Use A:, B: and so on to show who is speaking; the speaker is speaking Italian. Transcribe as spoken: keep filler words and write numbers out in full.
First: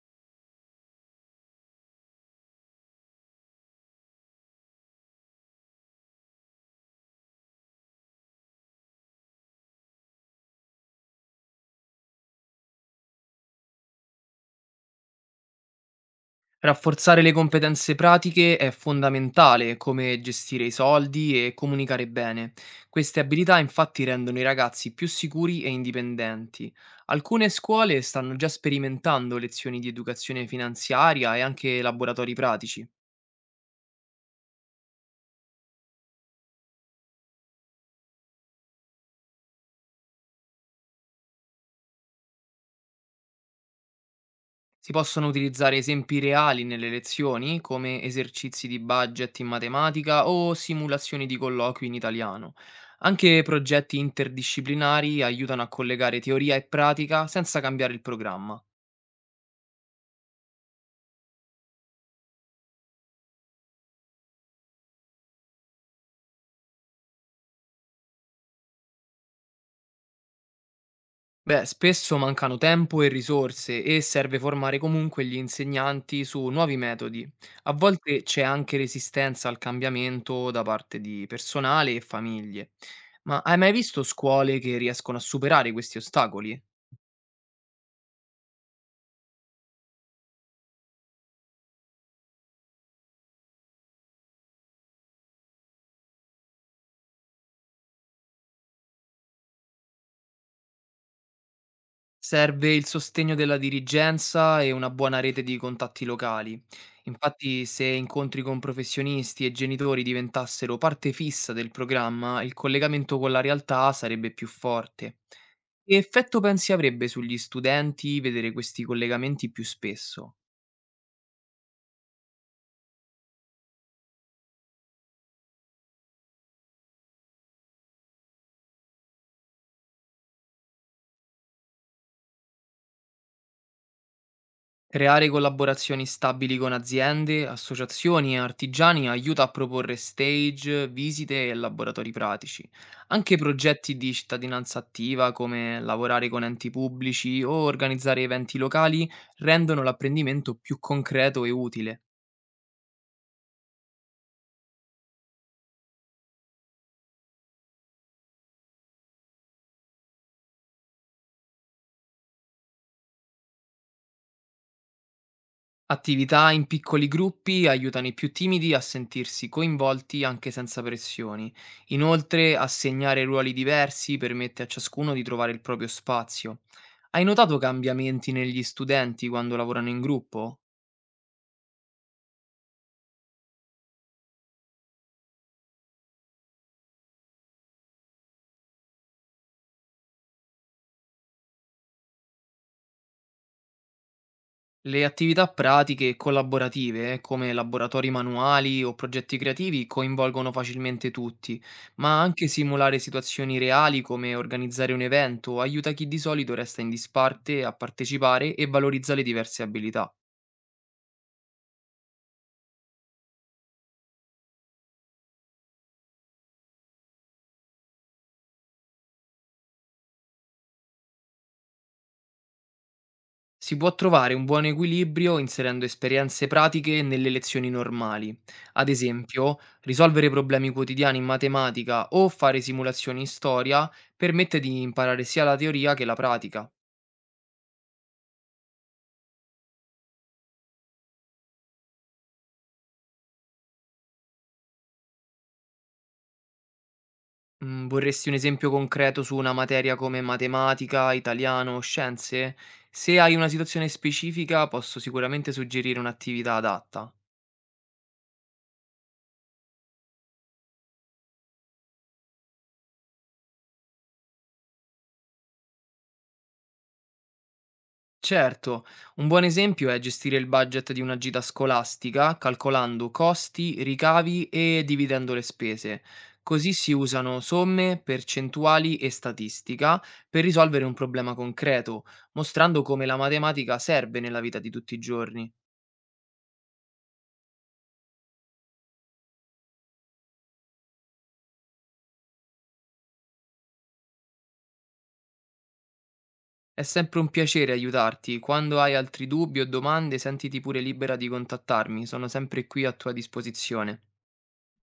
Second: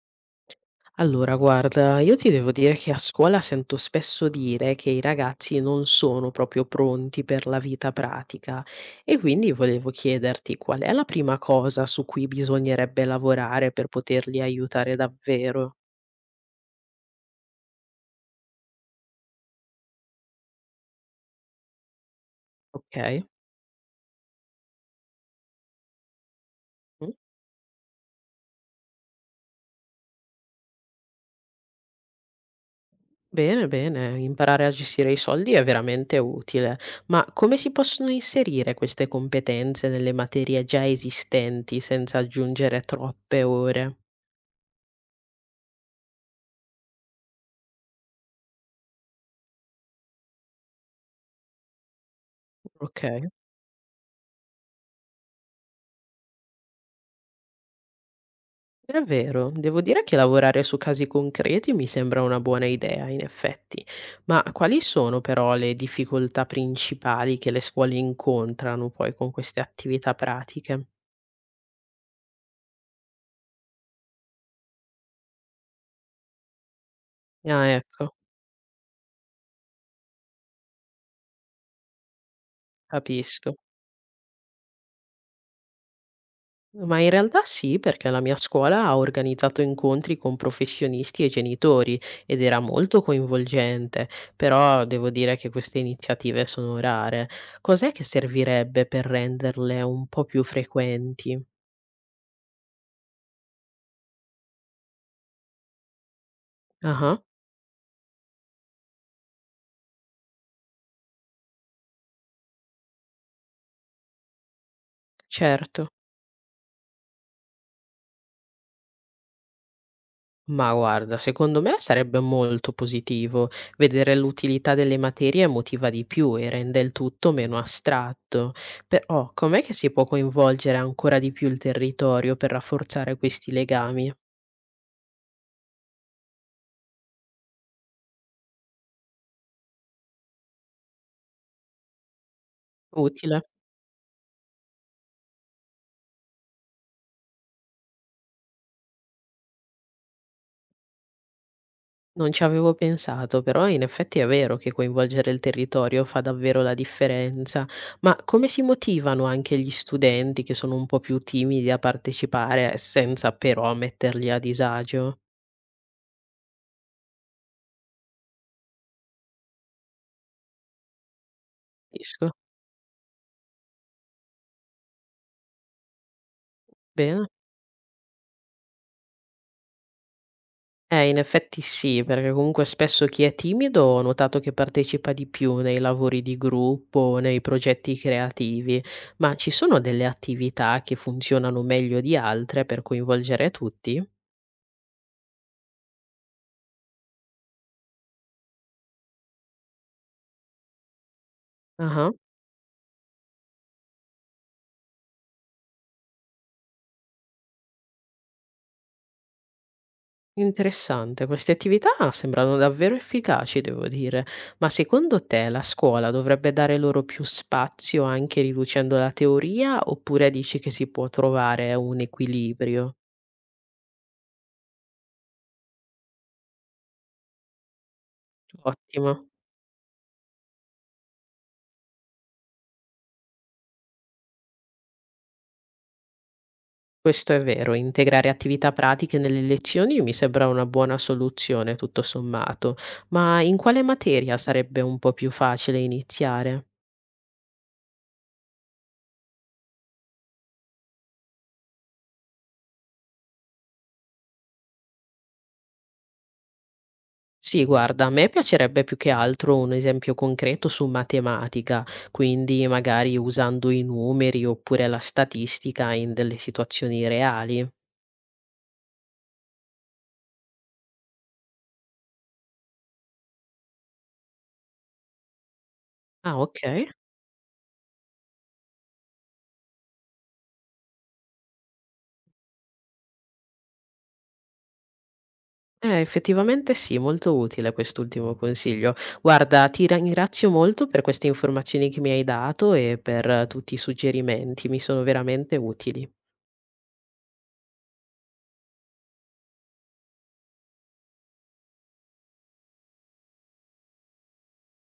A: Allora, guarda, io ti devo dire che a scuola sento spesso dire che i ragazzi non sono proprio pronti per la vita pratica e quindi volevo chiederti qual è la prima cosa su cui bisognerebbe lavorare per poterli aiutare davvero,
B: Rafforzare le competenze pratiche è fondamentale, come gestire i soldi e comunicare bene. Queste
A: ok?
B: abilità infatti rendono i ragazzi più sicuri e indipendenti.
A: Mm.
B: Alcune scuole stanno già sperimentando lezioni di educazione finanziaria e anche laboratori pratici.
A: Bene, bene, imparare a gestire i soldi è veramente utile, ma come si possono inserire queste competenze nelle materie già esistenti senza aggiungere troppe ore?
B: Si possono utilizzare esempi reali nelle lezioni, come esercizi di budget in matematica o simulazioni di colloqui in italiano.
A: Ok.
B: Anche progetti interdisciplinari aiutano a collegare teoria e pratica senza cambiare il programma.
A: È vero, devo dire che lavorare su casi concreti mi sembra una buona idea, in effetti, ma quali sono però le difficoltà principali che le scuole incontrano poi con queste attività pratiche?
B: Beh, spesso mancano tempo e risorse e serve formare comunque gli insegnanti su nuovi metodi.
A: Ah,
B: A
A: ecco,
B: volte c'è anche resistenza al cambiamento da parte di personale e famiglie. Ma
A: capisco.
B: hai mai visto scuole che riescono a superare questi ostacoli?
A: Ma in realtà sì, perché la mia scuola ha organizzato incontri con professionisti e genitori ed era molto coinvolgente, però devo dire che queste iniziative sono rare. Cos'è che servirebbe per renderle un po' più frequenti?
B: Serve il sostegno della dirigenza e una buona rete di contatti locali.
A: Ah.
B: Infatti, se incontri con professionisti e genitori diventassero parte fissa del programma, il collegamento con la realtà sarebbe più forte.
A: Certo.
B: Che effetto pensi avrebbe sugli studenti vedere questi collegamenti più spesso?
A: Ma guarda, secondo me sarebbe molto positivo. Vedere l'utilità delle materie motiva di più e rende il tutto meno astratto. Però com'è che si può coinvolgere ancora di più il territorio per rafforzare questi legami?
B: Creare collaborazioni stabili con aziende, associazioni e artigiani aiuta a proporre stage, visite e laboratori pratici. Anche
A: Utile.
B: progetti di cittadinanza attiva come lavorare con enti pubblici o organizzare eventi locali rendono l'apprendimento più concreto e utile.
A: Non ci avevo pensato, però in effetti è vero che coinvolgere il territorio fa davvero la differenza. Ma come si motivano anche gli studenti che sono un po' più timidi a partecipare senza però metterli a disagio?
B: Attività in piccoli gruppi aiutano i più timidi a sentirsi coinvolti anche senza pressioni.
A: Capisco.
B: Inoltre, assegnare ruoli diversi permette a ciascuno di trovare il proprio spazio. Hai
A: Bene.
B: notato cambiamenti negli studenti quando lavorano in gruppo?
A: Eh, in effetti sì, perché comunque spesso chi è timido ho notato che partecipa di più nei lavori di gruppo, nei progetti creativi, ma ci sono delle attività che funzionano meglio di altre per coinvolgere tutti?
B: Le attività pratiche e collaborative, come laboratori manuali o progetti creativi, coinvolgono facilmente tutti,
A: Ah,
B: ma anche simulare situazioni reali come organizzare un evento aiuta chi di solito resta in disparte a partecipare e valorizza le diverse abilità.
A: interessante, queste attività sembrano davvero efficaci, devo dire, ma secondo te la scuola dovrebbe dare loro più spazio anche riducendo la teoria oppure dici che si può trovare un equilibrio?
B: Si può trovare un buon equilibrio inserendo esperienze pratiche nelle lezioni normali, ad
A: Ottimo.
B: esempio risolvere problemi quotidiani in matematica o fare simulazioni in storia permette di imparare sia la teoria che la pratica.
A: Questo è vero, integrare attività pratiche nelle lezioni mi sembra una buona soluzione, tutto sommato, ma in quale materia sarebbe un po' più facile iniziare?
B: Mm, Vorresti un esempio concreto su una materia come matematica, italiano o scienze? Se hai una situazione specifica posso sicuramente suggerire un'attività adatta.
A: Sì, guarda, a me piacerebbe più che altro un esempio concreto su matematica, quindi magari usando i numeri oppure la statistica in delle situazioni reali.
B: Certo, un buon esempio è gestire il budget di una gita scolastica calcolando costi, ricavi e dividendo le spese.
A: Ah, ok.
B: Così si usano somme, percentuali e statistica per risolvere un problema concreto, mostrando come la matematica serve nella vita di tutti i giorni.
A: Eh, effettivamente sì, molto utile quest'ultimo consiglio. Guarda, ti ringrazio molto per queste informazioni che mi hai dato e per eh, tutti i suggerimenti, mi sono veramente utili.
B: È sempre un piacere aiutarti. Quando hai altri dubbi o domande, sentiti pure libera di contattarmi, sono sempre qui a tua disposizione.